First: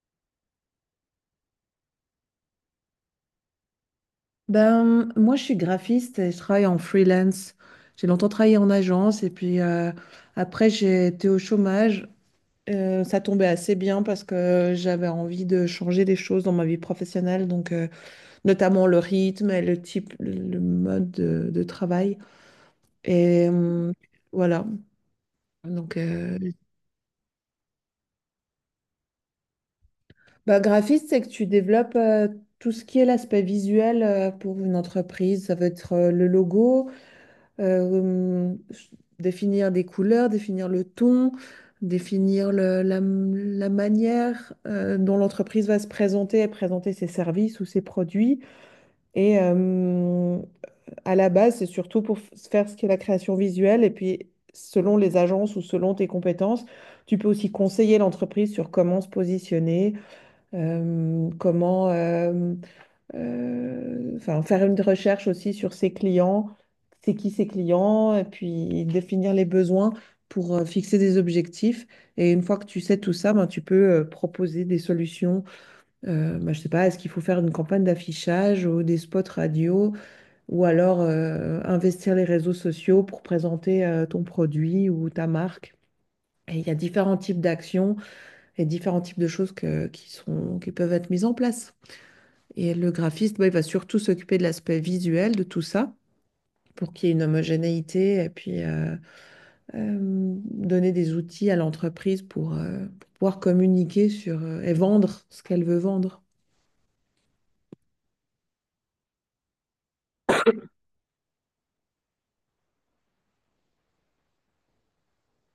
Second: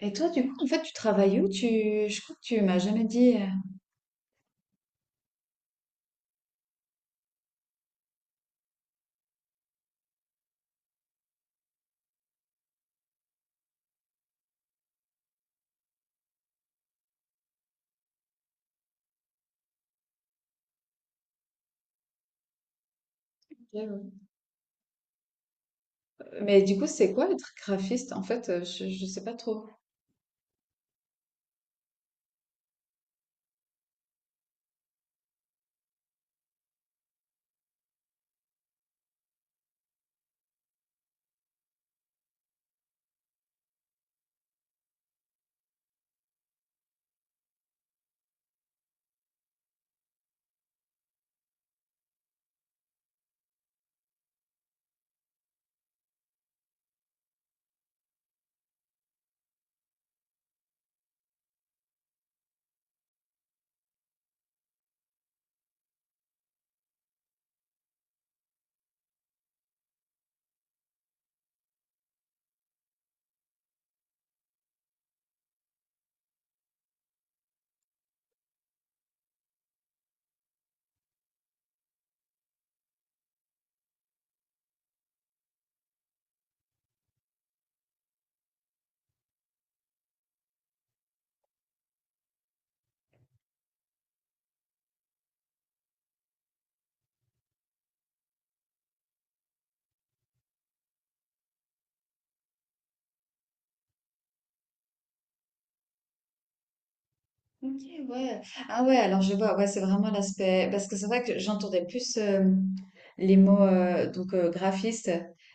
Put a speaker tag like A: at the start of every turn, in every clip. A: Et toi, du coup, en fait, tu travailles où? Tu... Je crois que tu m'as jamais dit.
B: Ben, moi, je suis graphiste et je travaille en freelance. J'ai longtemps travaillé en agence et puis après, j'ai été au chômage. Ça tombait assez bien parce que j'avais envie de changer des choses dans ma vie professionnelle, donc notamment le rythme et le type, le mode de travail. Et
A: Ok,
B: euh,
A: ouais.
B: voilà. Donc,
A: Mais du coup, c'est quoi être graphiste? En fait, je sais pas trop.
B: ben, graphiste, c'est que tu développes tout ce qui est l'aspect visuel pour une entreprise. Ça veut être le logo. euh, Définir des couleurs, définir le ton, définir la manière dont l'entreprise va se présenter et présenter ses services ou ses produits. Et euh, à la base, c'est surtout pour faire ce qu'est la création visuelle. Et puis, selon les agences ou selon tes compétences, tu peux aussi conseiller l'entreprise sur comment se positionner, euh, comment... euh, enfin, faire une recherche aussi sur ses clients, c'est qui ses clients, et puis définir les besoins pour fixer des objectifs. Et une fois que tu sais tout ça, ben, tu peux proposer des solutions. Ben, je sais pas, est-ce qu'il faut faire une campagne d'affichage ou des spots radio, ou alors investir les réseaux sociaux pour présenter ton produit ou ta marque. Et il y a différents types d'actions et différents types de choses qui sont, qui peuvent être mises en place. Et le graphiste, bah, il va surtout s'occuper de l'aspect visuel de tout ça pour qu'il y ait une homogénéité et puis euh, donner des outils à l'entreprise pour pouvoir communiquer sur, et vendre ce qu'elle veut vendre.
A: Ok, ouais. Ah ouais, alors je vois, ouais, c'est vraiment l'aspect. Parce que c'est vrai que j'entendais plus les mots donc graphiste.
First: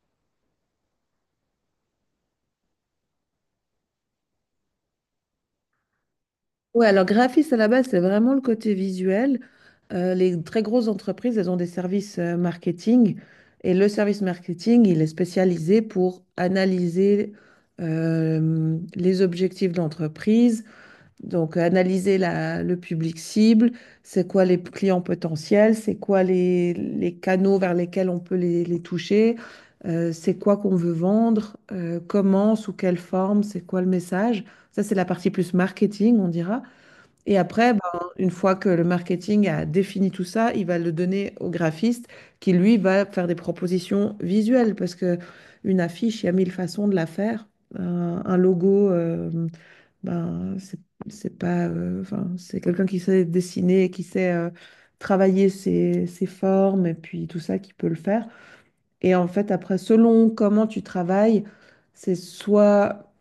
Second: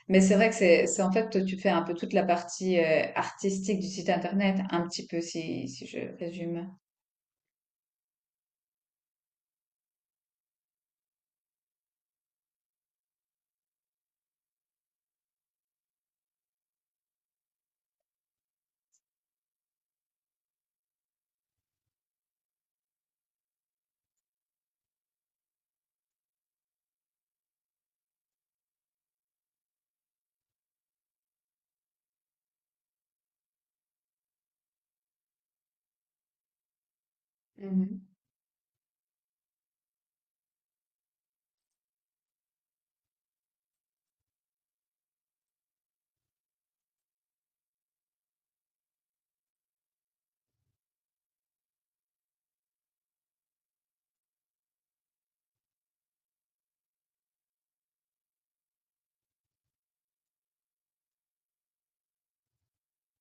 A: Mais c'est vrai que c'est en fait, tu fais un peu toute la partie artistique du site internet, un petit peu si je résume.
B: Ouais, alors graphiste à la base, c'est vraiment le côté visuel. Les très grosses entreprises, elles ont des services marketing, et le service marketing, il est spécialisé pour analyser les objectifs de l'entreprise. Donc, analyser le public cible, c'est quoi les clients potentiels, c'est quoi les canaux vers lesquels on peut les toucher, c'est quoi qu'on veut vendre, comment, sous quelle forme, c'est quoi le message. Ça, c'est la partie plus marketing, on dira. Et après, ben, une fois que le marketing a défini tout ça, il va le donner au graphiste qui, lui, va faire des propositions visuelles parce que une affiche, il y a mille façons de la faire. Un logo. Ben, c'est pas, enfin, c'est quelqu'un qui sait dessiner, et qui sait travailler ses, ses formes et puis tout ça qui peut le faire. Et en fait, après, selon comment tu travailles, c'est soit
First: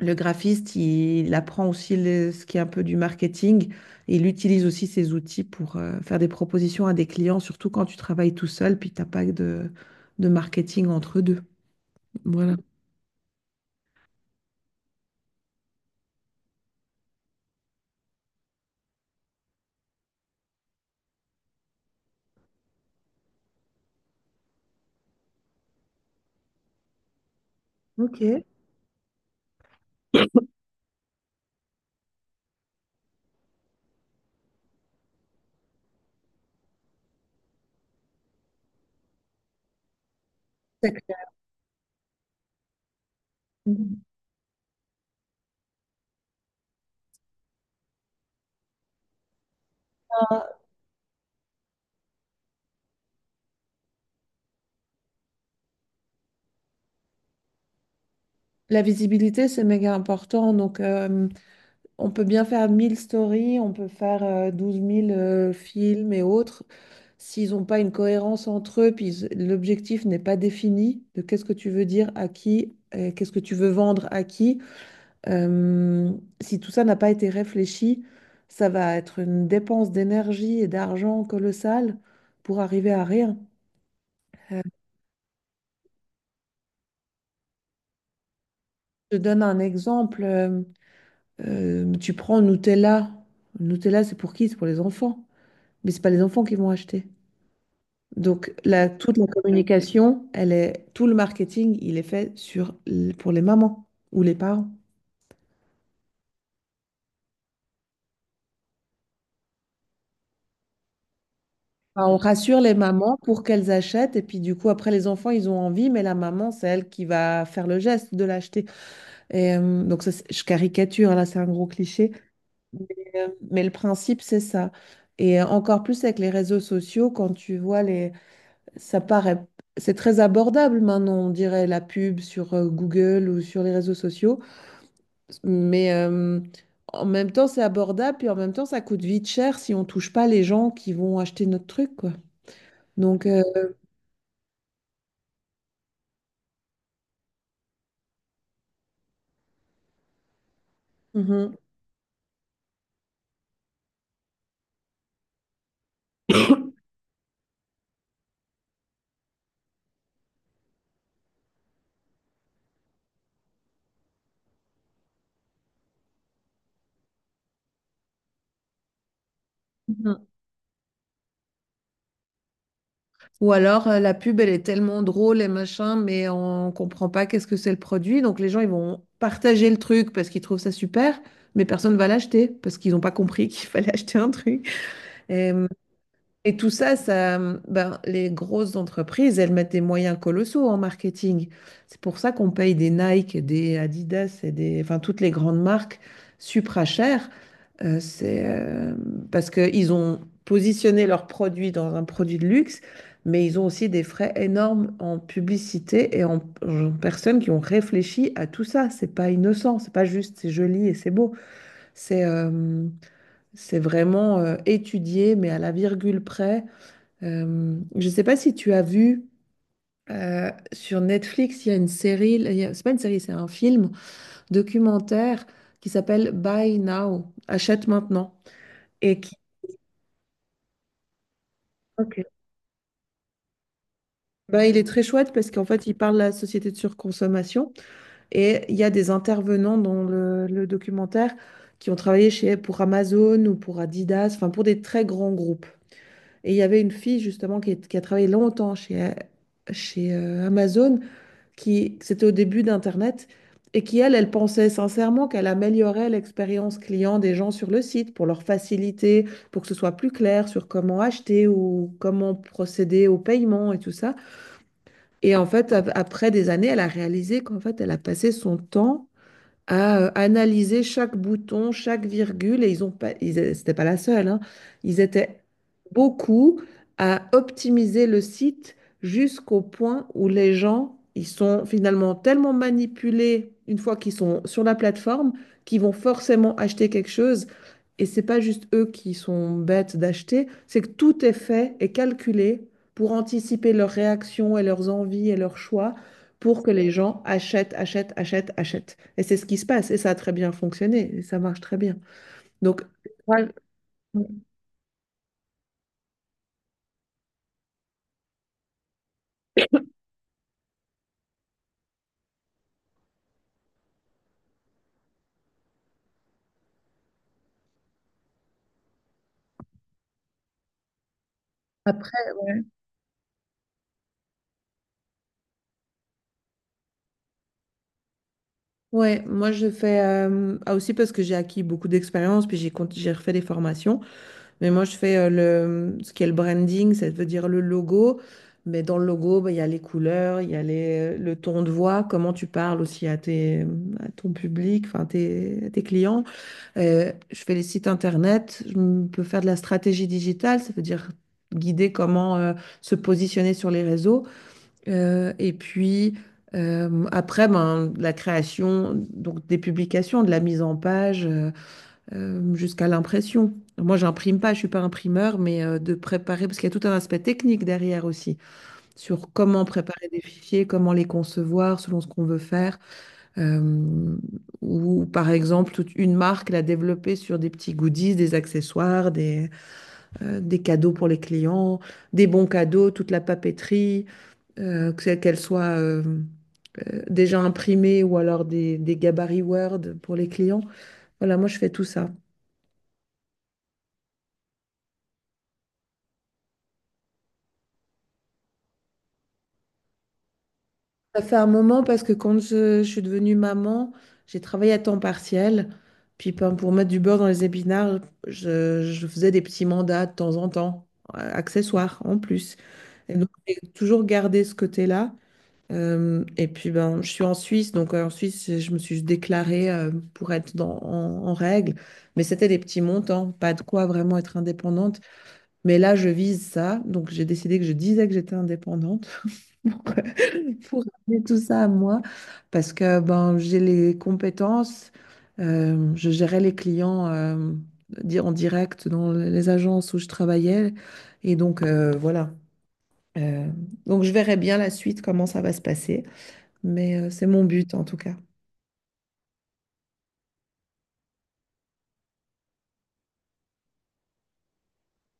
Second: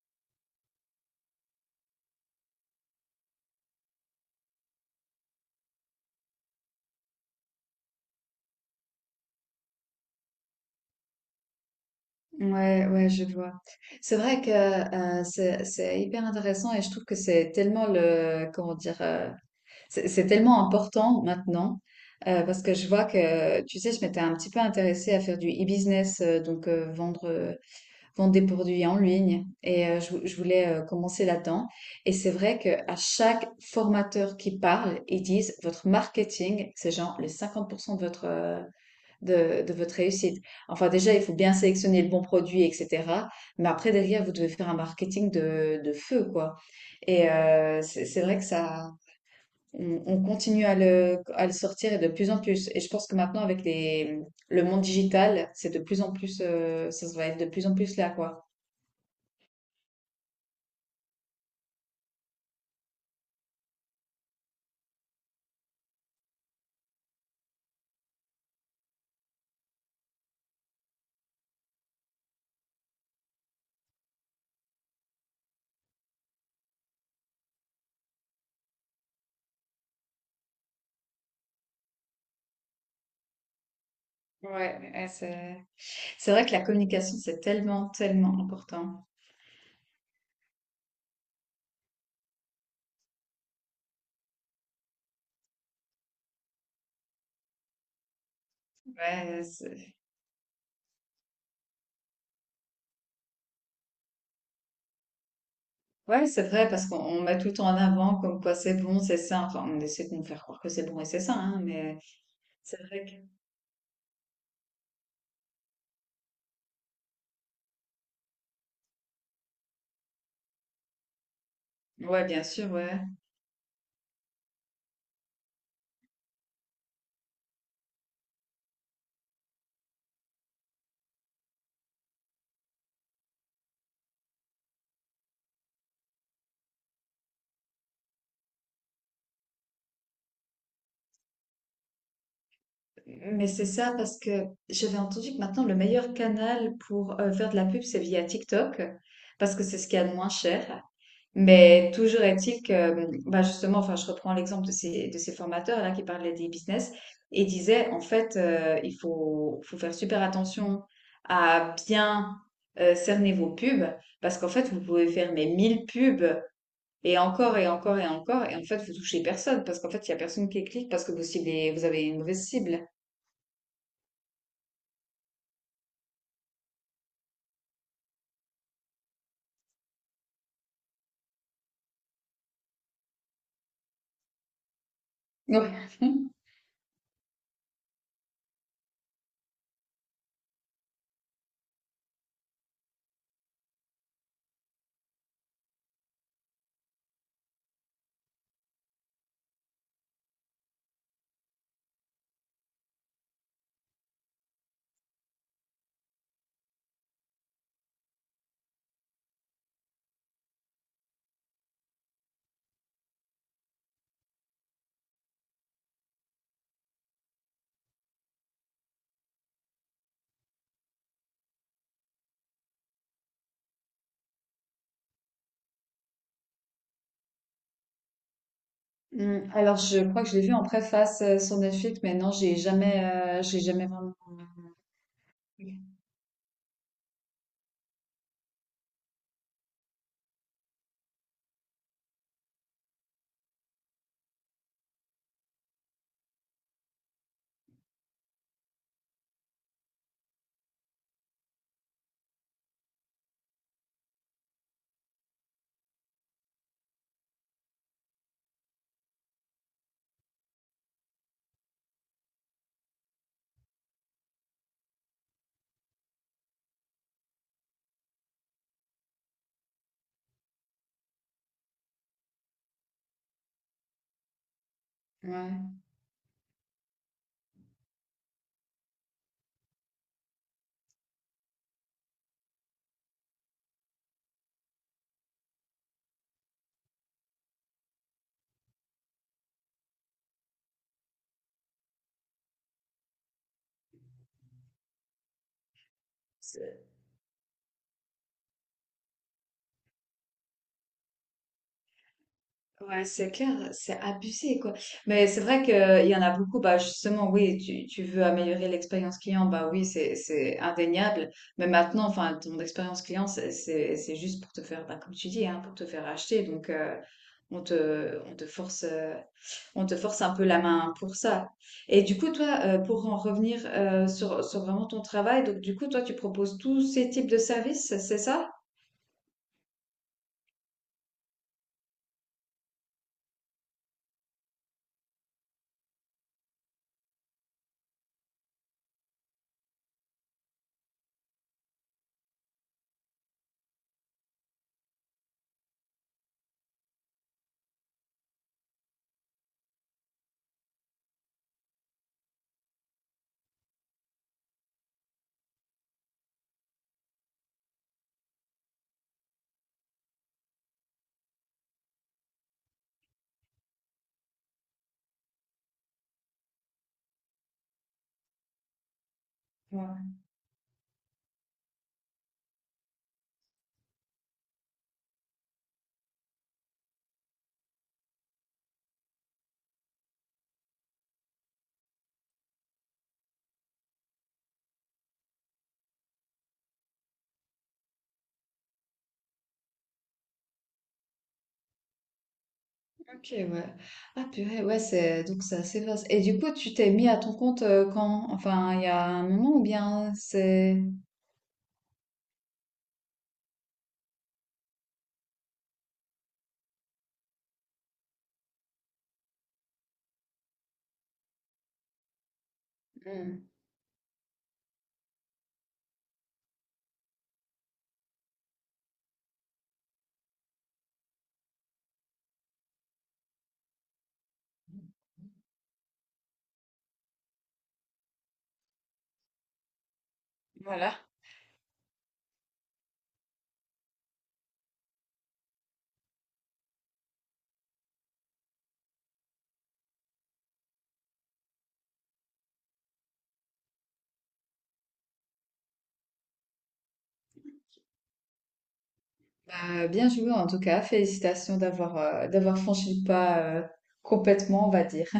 B: le graphiste, il apprend aussi ce qui est un peu du marketing et il utilise aussi ses outils pour faire des propositions à des clients, surtout quand tu travailles tout seul, puis t'as pas de, de marketing entre deux. Voilà.
A: Ouais, ouais, je vois. C'est vrai que c'est hyper intéressant et je trouve que c'est tellement le comment dire c'est tellement important maintenant parce que je vois que tu sais je m'étais un petit peu intéressée à faire du e-business donc vendre
B: Ok.
A: vendre des produits en ligne et je voulais commencer là-dedans et c'est vrai que à chaque formateur qui parle ils disent votre marketing c'est genre les 50% de votre de votre réussite. Enfin,
B: C'est
A: déjà, il
B: clair.
A: faut bien sélectionner le bon produit, etc. Mais après, derrière, vous devez faire un marketing de feu, quoi. Et c'est vrai que ça, on continue à le sortir et de plus en plus. Et je pense que maintenant, avec le monde digital, c'est de plus en plus, ça va être de plus en plus là, quoi.
B: La visibilité, c'est méga important. Donc, on peut bien faire 1000 stories, on peut faire 12 000 films et autres. S'ils n'ont pas une cohérence entre eux, puis l'objectif n'est pas défini de qu'est-ce que tu veux dire à qui, qu'est-ce que tu veux vendre à qui, euh, si tout ça n'a pas été réfléchi, ça va être une dépense d'énergie et d'argent colossale pour arriver à rien. Euh,
A: Ouais, ouais, c'est vrai que la communication, c'est tellement, tellement important.
B: je te donne un exemple. Tu prends Nutella. Nutella, c'est pour qui? C'est pour les enfants. Mais c'est pas les enfants qui vont acheter. Donc, toute la
A: Ouais,
B: communication, elle est, tout le marketing, il est fait sur, pour les mamans ou les parents.
A: ouais, c'est vrai, parce qu'on met tout en avant comme quoi c'est bon, c'est sain. Enfin, on essaie de nous faire croire que c'est bon et c'est sain, hein, mais
B: Enfin, on rassure les
A: c'est vrai
B: mamans
A: que...
B: pour qu'elles achètent et puis du coup, après, les enfants, ils ont envie, mais la maman, c'est elle qui va faire le geste de l'acheter. Et, donc, ça, je caricature, là, c'est un gros cliché,
A: Ouais, bien sûr,
B: mais,
A: ouais.
B: mais le principe, c'est ça. Et encore plus avec les réseaux sociaux, quand tu vois les... Ça paraît... C'est très abordable maintenant, on dirait la pub sur Google ou sur les réseaux sociaux. Mais en même temps, c'est abordable, puis en même temps, ça coûte vite cher si on touche pas les gens qui vont acheter notre truc, quoi. Donc,
A: Mais c'est ça parce que j'avais entendu que maintenant, le meilleur canal pour faire de la pub, c'est via TikTok, parce que c'est ce qu'il y a de moins cher.
B: mhm.
A: Mais toujours est-il que, bah justement, enfin, je reprends l'exemple de de ces formateurs là qui parlaient des business et disaient en fait, faut faire super attention à bien cerner vos pubs parce qu'en fait, vous pouvez faire mes 1000 pubs et encore et encore et encore et en fait, vous touchez personne parce qu'en fait, il y a
B: Mhm.
A: personne qui clique parce que vous ciblez, vous avez une mauvaise cible.
B: Ou alors la pub, elle est tellement drôle et machin, mais on comprend pas qu'est-ce que c'est le produit. Donc les gens, ils vont partager le truc parce qu'ils trouvent ça super, mais personne va l'acheter parce qu'ils n'ont pas compris qu'il fallait acheter un truc. Et,
A: Donc,
B: Et tout ça, ça, ben, les grosses entreprises, elles mettent des moyens colossaux en marketing. C'est pour ça qu'on paye des Nike, et des Adidas et des, enfin, toutes les grandes marques supra chères. C'est Parce qu'ils ont positionné leurs produits dans un produit de luxe, mais ils ont aussi des frais énormes en publicité et en, en personnes qui ont réfléchi à tout ça. C'est pas innocent, c'est pas juste, c'est joli et c'est beau. C'est euh, c'est vraiment étudié, mais à la virgule près. Je ne sais pas si tu as vu sur Netflix, il y a une série, il y a- c'est pas une série, c'est un film documentaire qui s'appelle Buy Now, achète maintenant. Et qui,
A: Mm, alors, je crois que je l'ai vu en préface sur Netflix, mais
B: ok,
A: non, j'ai jamais vraiment.
B: bah, il est très chouette parce qu'en fait, il parle de la société de surconsommation et il y a des intervenants dans le documentaire qui ont travaillé chez, pour Amazon ou pour Adidas, enfin pour des très grands groupes. Et il y avait une fille justement qui, qui a travaillé longtemps chez, chez Amazon, qui c'était au début d'Internet et qui, elle, elle pensait sincèrement qu'elle améliorait l'expérience client des gens sur le site pour leur faciliter, pour que ce soit plus clair sur comment acheter ou comment procéder au paiement et tout ça. Et en fait, après des années, elle a réalisé qu'en fait, elle a passé son temps à analyser chaque bouton, chaque virgule, et ils ont pas, ils, c'était pas la seule, hein. Ils étaient
A: Ouais.
B: beaucoup à optimiser le site jusqu'au point où les gens, ils sont finalement tellement manipulés une fois qu'ils sont sur la plateforme, qu'ils vont forcément acheter quelque chose. Et c'est pas juste eux qui sont bêtes d'acheter, c'est que tout est fait et calculé pour anticiper leurs réactions et leurs envies et leurs choix pour que les gens achètent, achètent, achètent, achètent. Et c'est ce qui se passe. Et ça a très bien fonctionné. Et ça marche très bien. Donc,
A: Ouais, c'est
B: ouais,
A: clair, c'est abusé, quoi. Mais c'est vrai qu'il y en a beaucoup, bah justement, oui, tu veux améliorer l'expérience client, bah oui, c'est indéniable. Mais maintenant, enfin, ton expérience client, c'est juste pour te faire, bah, comme tu dis, hein, pour te faire acheter. Donc, on te, on te force, euh, on te force un peu la main pour ça. Et du coup,
B: après,
A: toi, pour en revenir sur vraiment ton travail, donc du coup, toi, tu proposes tous ces types de services, c'est ça?
B: ouais, moi, je fais aussi parce que j'ai acquis beaucoup d'expérience, puis j'ai refait des formations. Mais moi, je fais le, ce qui est le branding, ça veut dire le logo. Mais dans le logo, bah, il y a les couleurs, il y a les, le ton de voix, comment tu parles aussi à, tes, à ton public, enfin, tes, à tes clients. Je fais les sites internet, peux faire de la stratégie digitale, ça veut dire guider comment se positionner sur les réseaux. Et puis après, ben, la création donc des publications, de la mise en page jusqu'à l'impression. Moi, j'imprime pas, je suis pas imprimeur, mais de préparer, parce qu'il y a tout un aspect technique derrière aussi, sur comment préparer des fichiers, comment les concevoir selon ce qu'on veut faire. Euh, ou par exemple, toute une marque l'a développée sur des petits goodies, des accessoires, des cadeaux pour les clients, des bons cadeaux, toute la papeterie, que qu'elle soit déjà imprimée ou alors des gabarits Word pour les clients. Voilà, moi je fais tout ça.
A: Ok, ouais. Ah purée, ouais, c'est donc c'est assez vaste. Et du coup, tu t'es mis à ton compte quand? Enfin, il y a un moment ou bien c'est...
B: Ça fait un moment parce que quand je suis devenue maman, j'ai travaillé à temps partiel. Puis ben, pour mettre du beurre dans les épinards, je faisais des petits mandats de temps en temps, accessoires en plus. Et donc,
A: Hmm.
B: j'ai toujours gardé ce côté-là. Et puis, ben, je suis en Suisse, donc en Suisse, je me suis déclarée pour être en, en règle. Mais c'était des petits montants, pas de quoi vraiment être indépendante. Mais là, je vise ça, donc j'ai décidé que je disais que j'étais indépendante pour, pour
A: Voilà.
B: amener tout ça à moi, parce que ben, j'ai les compétences, je gérais les clients en direct dans les agences où je travaillais. Et donc, voilà. Euh, donc je verrai bien la suite, comment ça va se passer, mais c'est mon but en tout cas.
A: Bah, bien joué en tout cas. Félicitations d'avoir d'avoir franchi le pas complètement, on va dire.